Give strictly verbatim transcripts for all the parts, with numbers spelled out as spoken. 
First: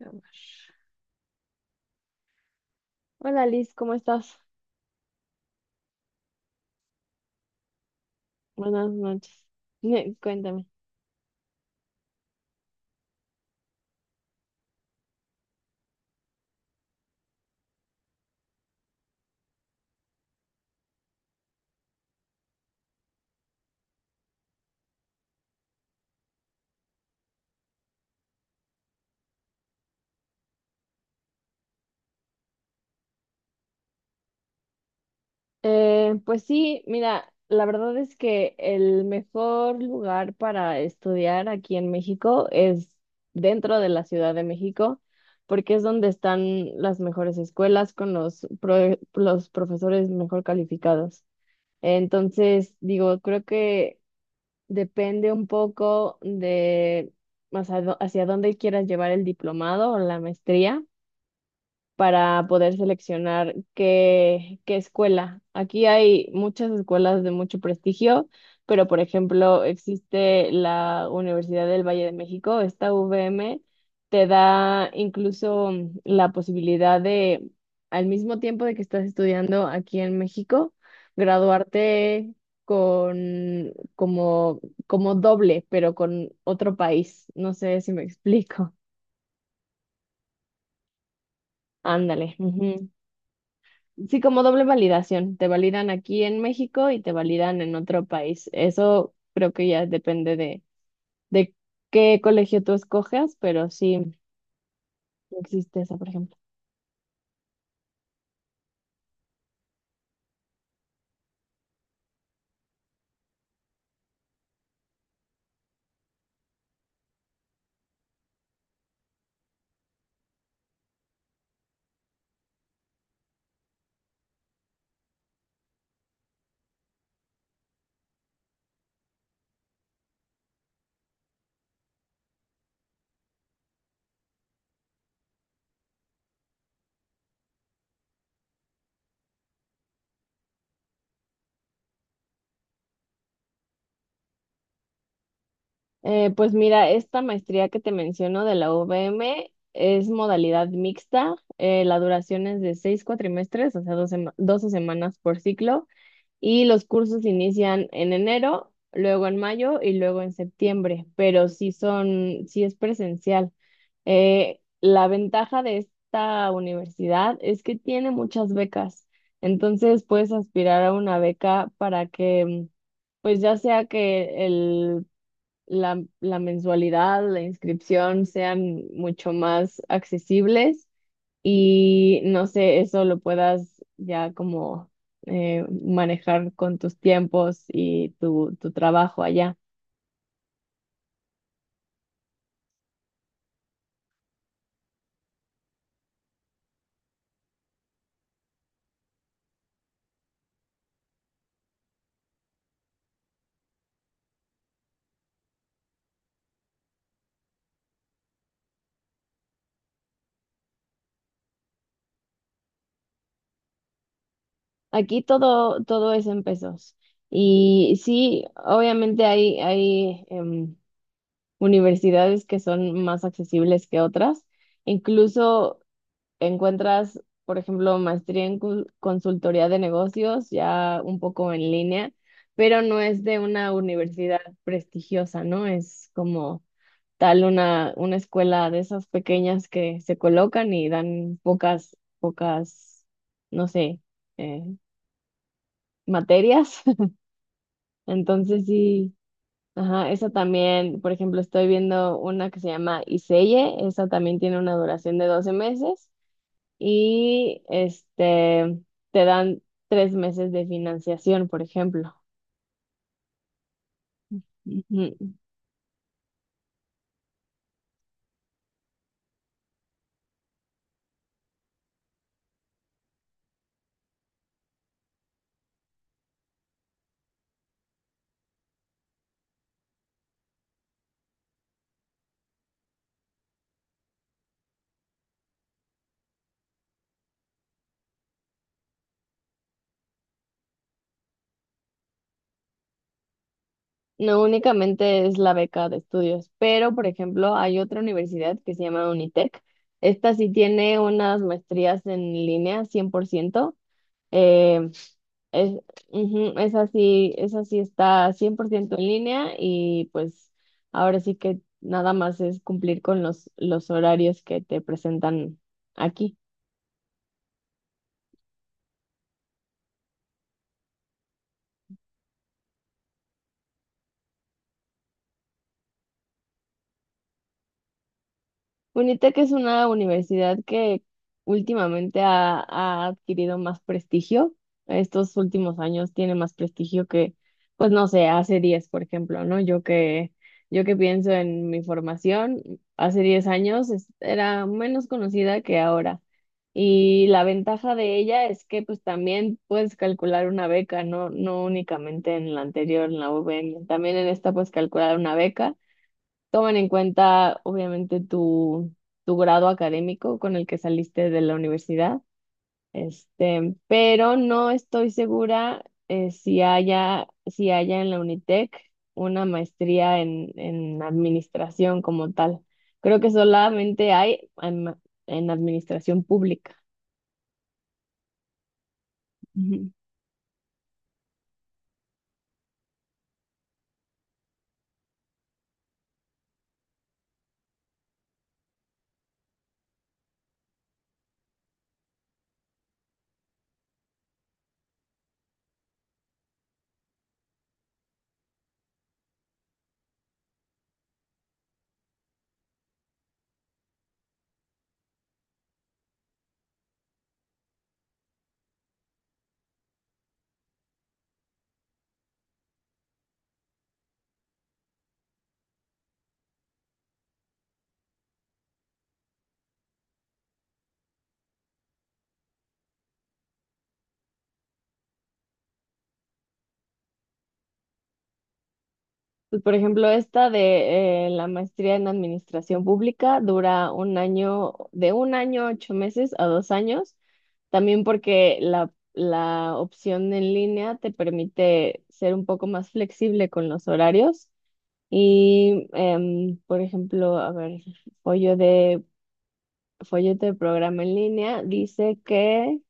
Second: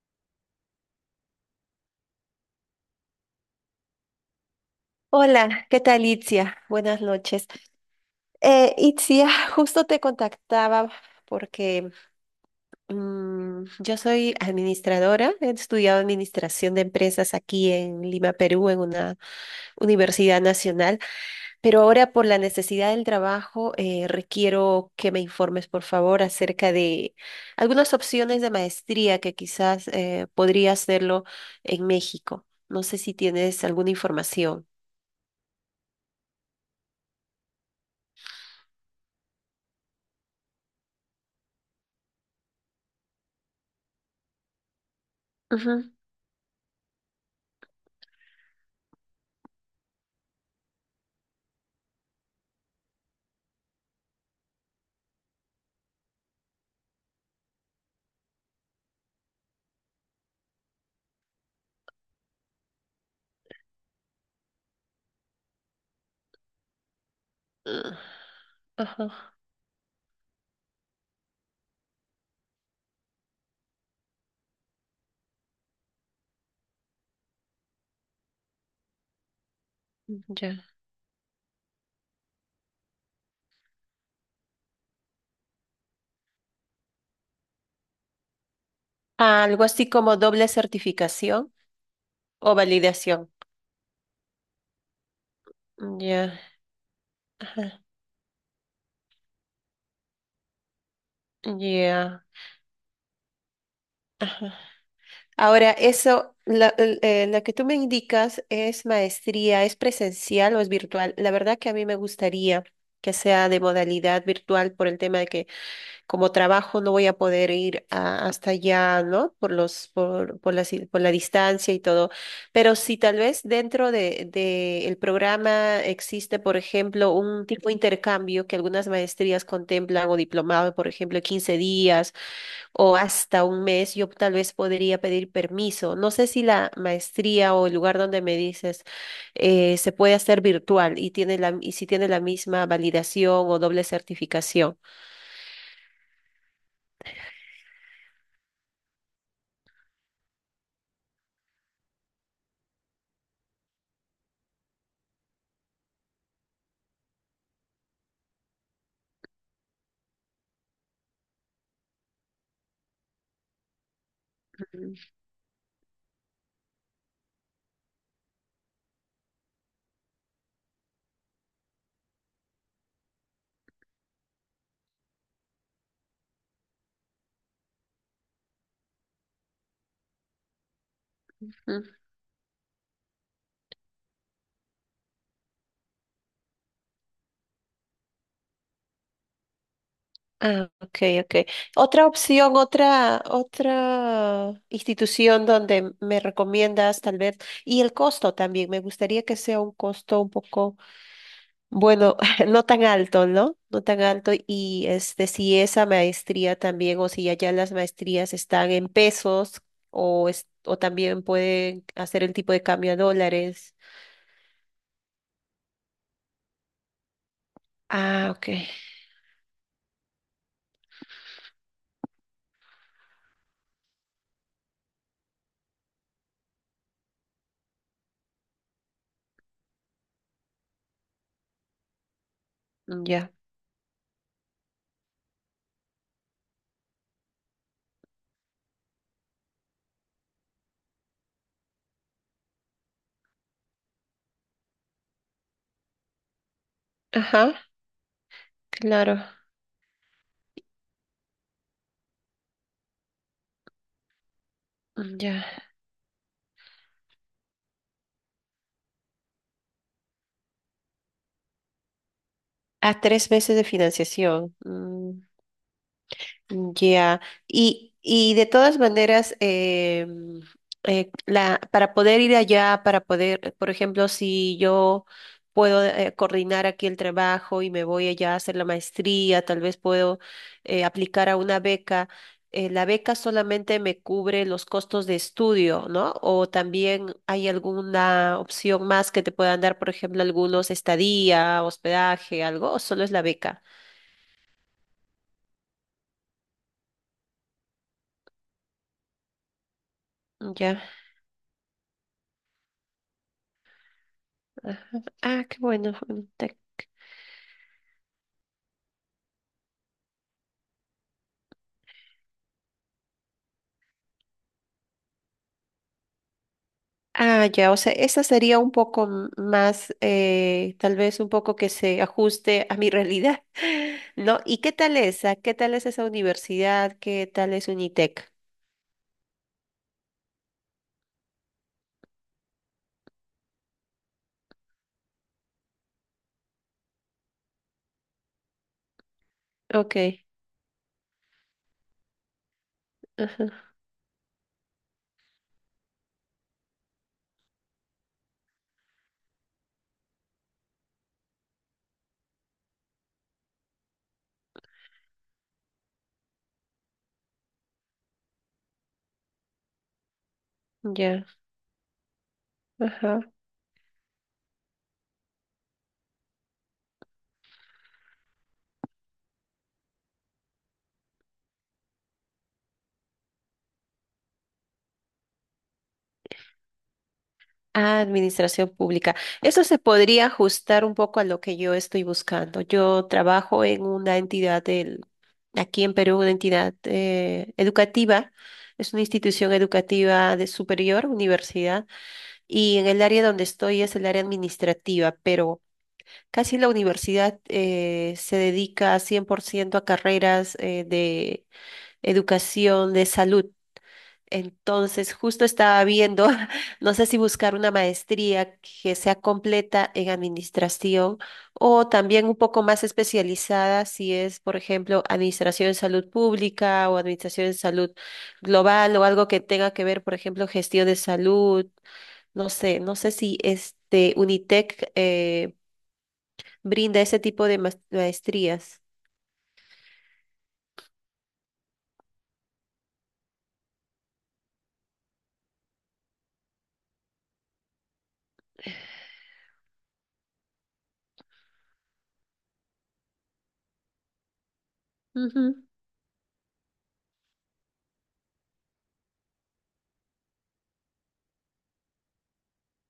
Vamos. Hola Liz, ¿cómo estás? Hola, ¿qué tal, Itzia? Buenas noches. Eh, Buenas Itzia, noches. justo te Cuéntame. contactaba porque mm, yo soy administradora, he estudiado administración de empresas aquí en Lima, Perú, en una universidad nacional, pero ahora por la necesidad del trabajo eh, requiero que me informes, por favor, acerca de algunas opciones de maestría que quizás eh, podría hacerlo en México. No sé si tienes alguna información. Eh, pues sí, mira, la verdad es que el mejor lugar para estudiar aquí en México es dentro de la Ciudad de México, porque es Ujú. donde están las mejores escuelas con los, pro- los profesores mejor calificados. Entonces, digo, creo que depende un poco de más a dó- hacia dónde quieras llevar el diplomado o la maestría para poder seleccionar qué, qué escuela. Aquí hay muchas escuelas de mucho Mm. prestigio, pero por Ajá. ejemplo existe la Universidad del Valle de México, esta U V M te da incluso mm, la posibilidad de, al mismo tiempo de que estás estudiando aquí en Ya. México, graduarte con como, como doble, pero con otro país. No sé si me explico. Ah, algo así como doble certificación Ándale. o validación. Sí, como doble validación. Te validan aquí Ya. en México y te validan en Ajá. otro país. Eso creo que ya depende de, de qué Ya. colegio tú escoges, pero sí Ahora, existe esa, por eso, ejemplo. la, el- eh, la que tú me indicas es maestría, ¿es presencial o es virtual? La verdad que a mí me gustaría que sea de modalidad virtual por el tema de que como trabajo no voy a poder ir a- hasta allá, ¿no? Por los, por, por la, si, por la distancia y todo. Pero si tal vez dentro de, de el programa existe, por ejemplo, un tipo de intercambio que algunas maestrías contemplan o diplomado, por ejemplo, quince días o hasta un mes, yo tal vez podría pedir permiso. No sé si la maestría o el lugar donde me dices eh, se puede hacer virtual y tiene la, y si tiene la misma validación o doble certificación. Eh, pues mira, esta maestría que te menciono de la U V M es modalidad mixta. eh, la duración es de seis cuatrimestres, o sea, doce doce semanas por ciclo. Y los cursos inician en enero, luego en mayo y luego en septiembre, pero sí son, sí es presencial. Eh, la ventaja de esta universidad es que tiene muchas becas, entonces puedes aspirar a una beca para que, mm, pues ya sea que el, la, la mensualidad, la inscripción sean mucho más accesibles Ujú. y no sé, eso lo puedas ya como eh, manejar con tus tiempos y tu, tu trabajo allá. Ah, ok, ok. Otra opción, otra, otra institución donde me recomiendas tal vez, y el costo también, me gustaría que sea un costo un poco, bueno, no tan alto, ¿no? No tan alto, y este, si esa maestría también, o si allá las maestrías están en pesos, o, es- o también pueden hacer el tipo de cambio a dólares. Aquí todo, todo es en pesos. Y Ah, sí, ok, obviamente hay, hay em, universidades que son más accesibles que otras. Incluso encuentras, por ejemplo, maestría en cul- consultoría de negocios ya un poco en línea, pero no es ya. de una universidad prestigiosa, ¿no? Es como tal una, una escuela de esas pequeñas que se colocan y dan pocas, pocas, no sé, eh, materias. Ajá, Entonces sí, claro. ajá, esa también, por ejemplo, estoy viendo una que se llama Iseye, esa también tiene una duración Mm, de ya. doce meses y este, te dan tres meses de financiación, por ejemplo. A tres meses de financiación. Mm. Ujú. Ya. Y, y de todas maneras, em, eh, la, para poder ir allá, para poder, por ejemplo, si yo puedo eh, coordinar aquí el trabajo y me voy allá a hacer la maestría, tal vez puedo eh, aplicar a una beca. Eh, la beca solamente me cubre los costos de estudio, ¿no? O también hay alguna opción más que te puedan dar, por ejemplo, algunos estadía, hospedaje, algo, o solo es la beca. No únicamente es la beca de estudios, pero por ejemplo hay otra universidad que se llama Unitec. Esta sí Ya. tiene unas maestrías en línea cien por ciento. Eh, Ajá. Ah, qué es, bueno. bueno, te- ujú, esa sí, esa sí está cien por ciento en línea y pues ahora sí que nada más es cumplir con los, los horarios que te presentan aquí. Ah, ya, o sea, esa sería un poco m- más, eh, tal vez un poco que se ajuste a mi realidad, ¿no? ¿Y qué tal esa? ¿Qué tal es esa universidad? ¿Qué tal es Unitec? UNITEC es una universidad que últimamente ha, ha adquirido más prestigio. Estos últimos años tiene más prestigio que, pues no sé, hace diez por ejemplo, ¿no? Yo Ok, que, yo que pienso en mi formación, hace diez ajá, años es- era menos conocida que ahora. Y la ventaja de ella es que pues también puedes calcular una beca, no, no únicamente en la anterior, en la U V M, también en esta puedes calcular una beca. Toman en cuenta, obviamente, tu, tu grado académico con el que ya, saliste de la universidad, ajá. este, pero no estoy segura eh, si haya, si haya en la Unitec una maestría en, en administración como tal. Creo que solamente hay en, en administración pública. Administración pública. Eso se podría ajustar un poco a lo que yo estoy buscando. Yo trabajo en una entidad del, aquí en Perú, una entidad eh, educativa. Es una institución educativa de superior, universidad, y en el área donde estoy es el área administrativa, pero casi la universidad eh, se dedica cien por ciento a carreras eh, de educación, de salud. Entonces, justo estaba viendo, no sé si buscar una maestría que sea completa en administración o también un poco más especializada si es, por ejemplo, administración en salud pública o administración en salud global o algo que tenga que ver, por ejemplo, gestión de salud. No sé, no sé si este Unitec eh, brinda ese tipo de mas- maestrías. Pues, por ejemplo, esta de eh, la maestría en administración pública dura un año, de un año, ocho meses a dos años, también porque la, la opción en línea te permite ser un poco más flexible con los horarios. Ujú. Y, em, por ejemplo, a ver, follo de, folleto de programa en línea dice que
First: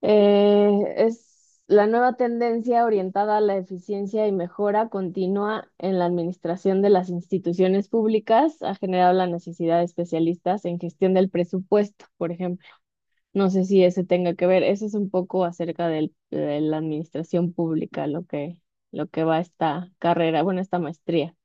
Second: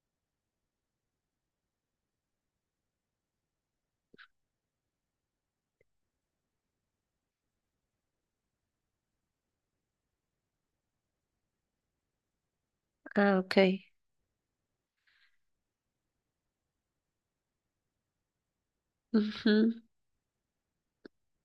eh, es la nueva tendencia orientada a la eficiencia y mejora continua en la administración de las instituciones públicas ha generado la necesidad de especialistas en gestión del presupuesto, por ejemplo. Ah, No ok. sé si ese tenga que ver. Eso es un poco acerca del- de la administración pública, lo que, lo que va Ujú. esta carrera, bueno, esta maestría.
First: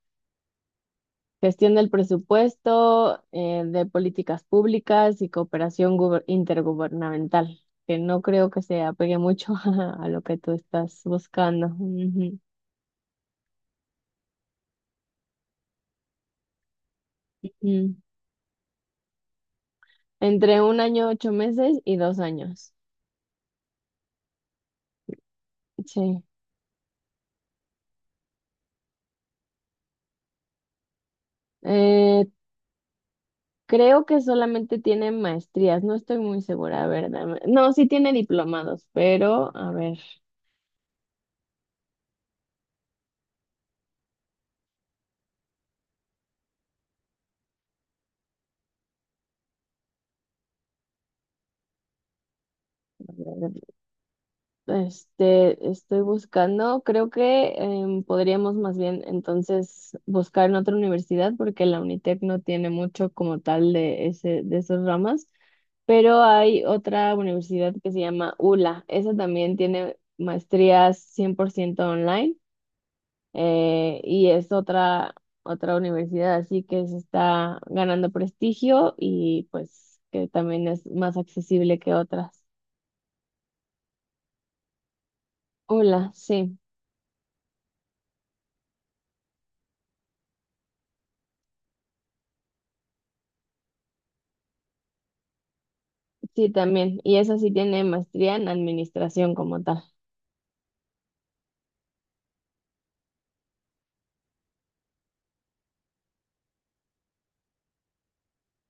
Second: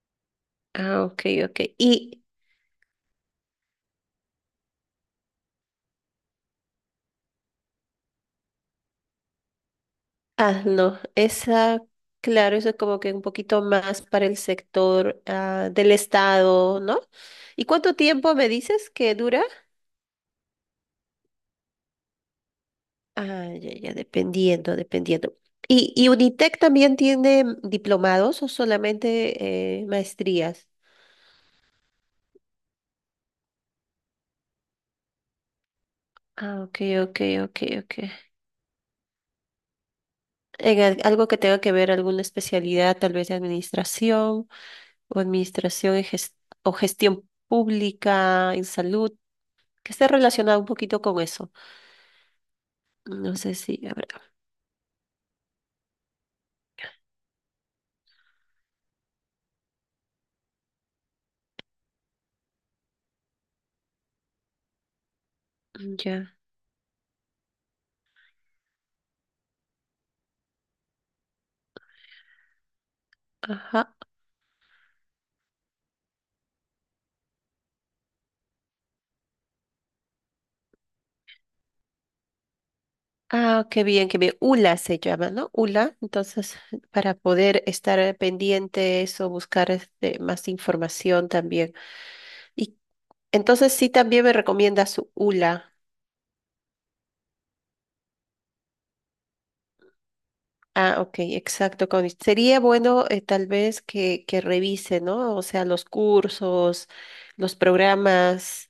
Ah, ok, ok. Gestión del Y presupuesto, eh, de políticas públicas y cooperación guber- intergubernamental, que no creo que se apegue mucho a lo que tú Ah, no, estás buscando. esa, Ujú. claro, eso es como que un poquito más para el sector ah, del Estado, ¿no? ¿Y Mm. cuánto tiempo me dices que dura? Entre un año, ocho meses y dos años. Ah, ya, ya, dependiendo, dependiendo. ¿Y, y Sí. Unitec también tiene diplomados o solamente eh, maestrías? Eh, creo que solamente tiene maestrías, no estoy muy Ah, ok, segura, a ver, ok, dame- ok, no, sí ok. tiene diplomados, pero a ver, En al- algo que tenga que ver, alguna especialidad, tal vez de administración o administración en ges- o gestión pública en salud, que esté relacionado un poquito con eso. No sé si habrá. Este, estoy buscando, creo que em, podríamos más bien entonces buscar en otra universidad porque la Unitec no tiene mucho como tal de ese, de esas ramas, Mm. pero Ya. hay otra universidad que se llama ULA, esa también tiene maestrías cien por ciento online Ajá. eh, y es otra, otra universidad, así que se está ganando prestigio y pues que también es más accesible que otras. Ah, qué bien, qué bien. U L A se llama, ¿no? U L A. ULA, Entonces, sí. para poder estar pendientes o buscar este, más información también. Y entonces sí también me recomiendas U L A. Sí, también. Y esa sí tiene maestría en administración como tal. Ah, ok, exacto. Connie. Sería bueno eh, tal vez que, que revise, ¿no? O sea, los cursos, los programas,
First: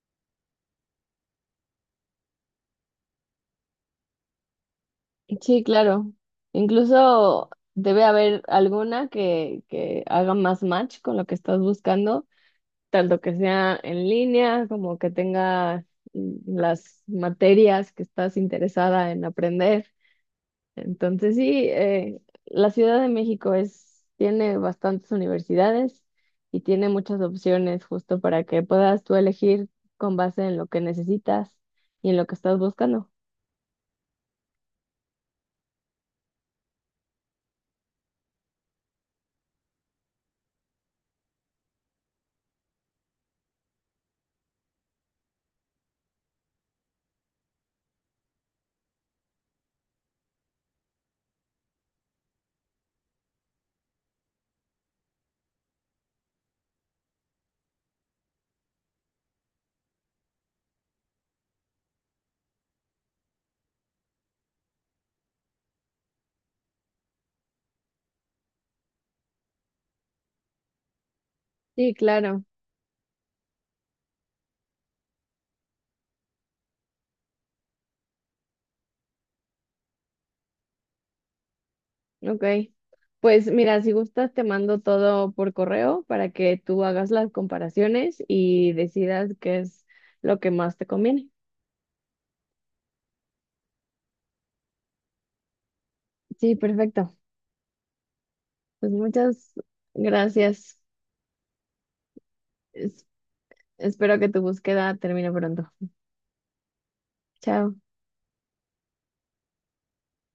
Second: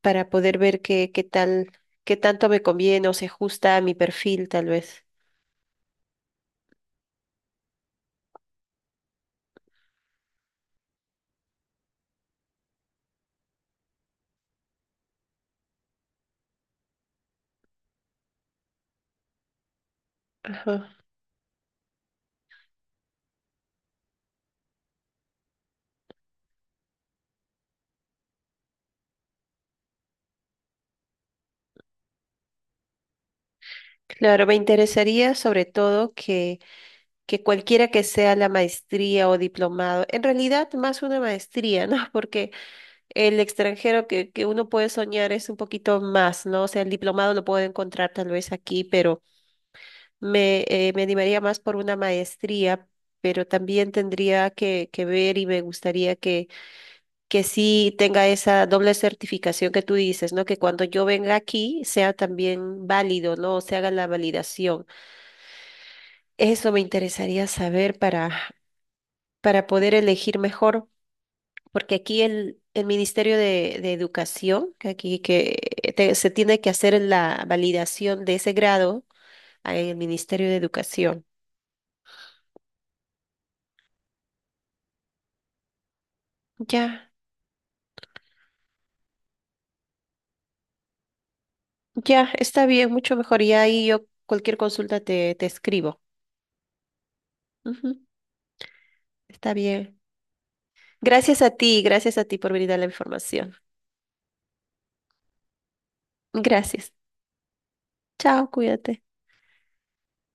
para poder ver qué, qué tal, qué tanto me conviene o se ajusta a mi perfil, tal vez. Sí, claro. Incluso debe haber alguna que, que haga más match con lo que estás buscando, tanto que sea en línea como que tenga mm, las materias que estás interesada en aprender. Ajá. Entonces sí, eh, la Ciudad de México es, tiene bastantes universidades y tiene muchas opciones justo para que puedas tú elegir con base en lo que necesitas y en lo que estás buscando. Claro, me interesaría sobre todo que, que cualquiera que sea la maestría o diplomado, en realidad más una maestría, ¿no? Porque el extranjero que, que uno puede soñar es un poquito más, ¿no? O sea, el diplomado lo puedo encontrar tal vez aquí, pero me, eh, me animaría más por una maestría, pero también tendría que, que ver y me gustaría que, que sí tenga esa doble certificación que tú dices, ¿no? Que cuando yo venga aquí sea también válido, ¿no? O se haga la validación. Eso me interesaría saber para, para poder elegir mejor, Sí, porque aquí claro. el, el Ministerio de, de Educación, que aquí que te- se tiene que hacer la validación de ese grado ah, en el Ministerio de Educación. Ok. Pues mira, si gustas, te mando todo por correo para que tú hagas Ya, las comparaciones y decidas qué es lo que más te conviene. ya, está bien, mucho mejor. Y ahí yo cualquier consulta te, te, escribo. Sí, perfecto. Ujú, Pues muchas está bien. gracias. Gracias a ti, gracias a ti por brindar la Es- información. espero que tu búsqueda termine pronto. Gracias. Chao. Chao, cuídate.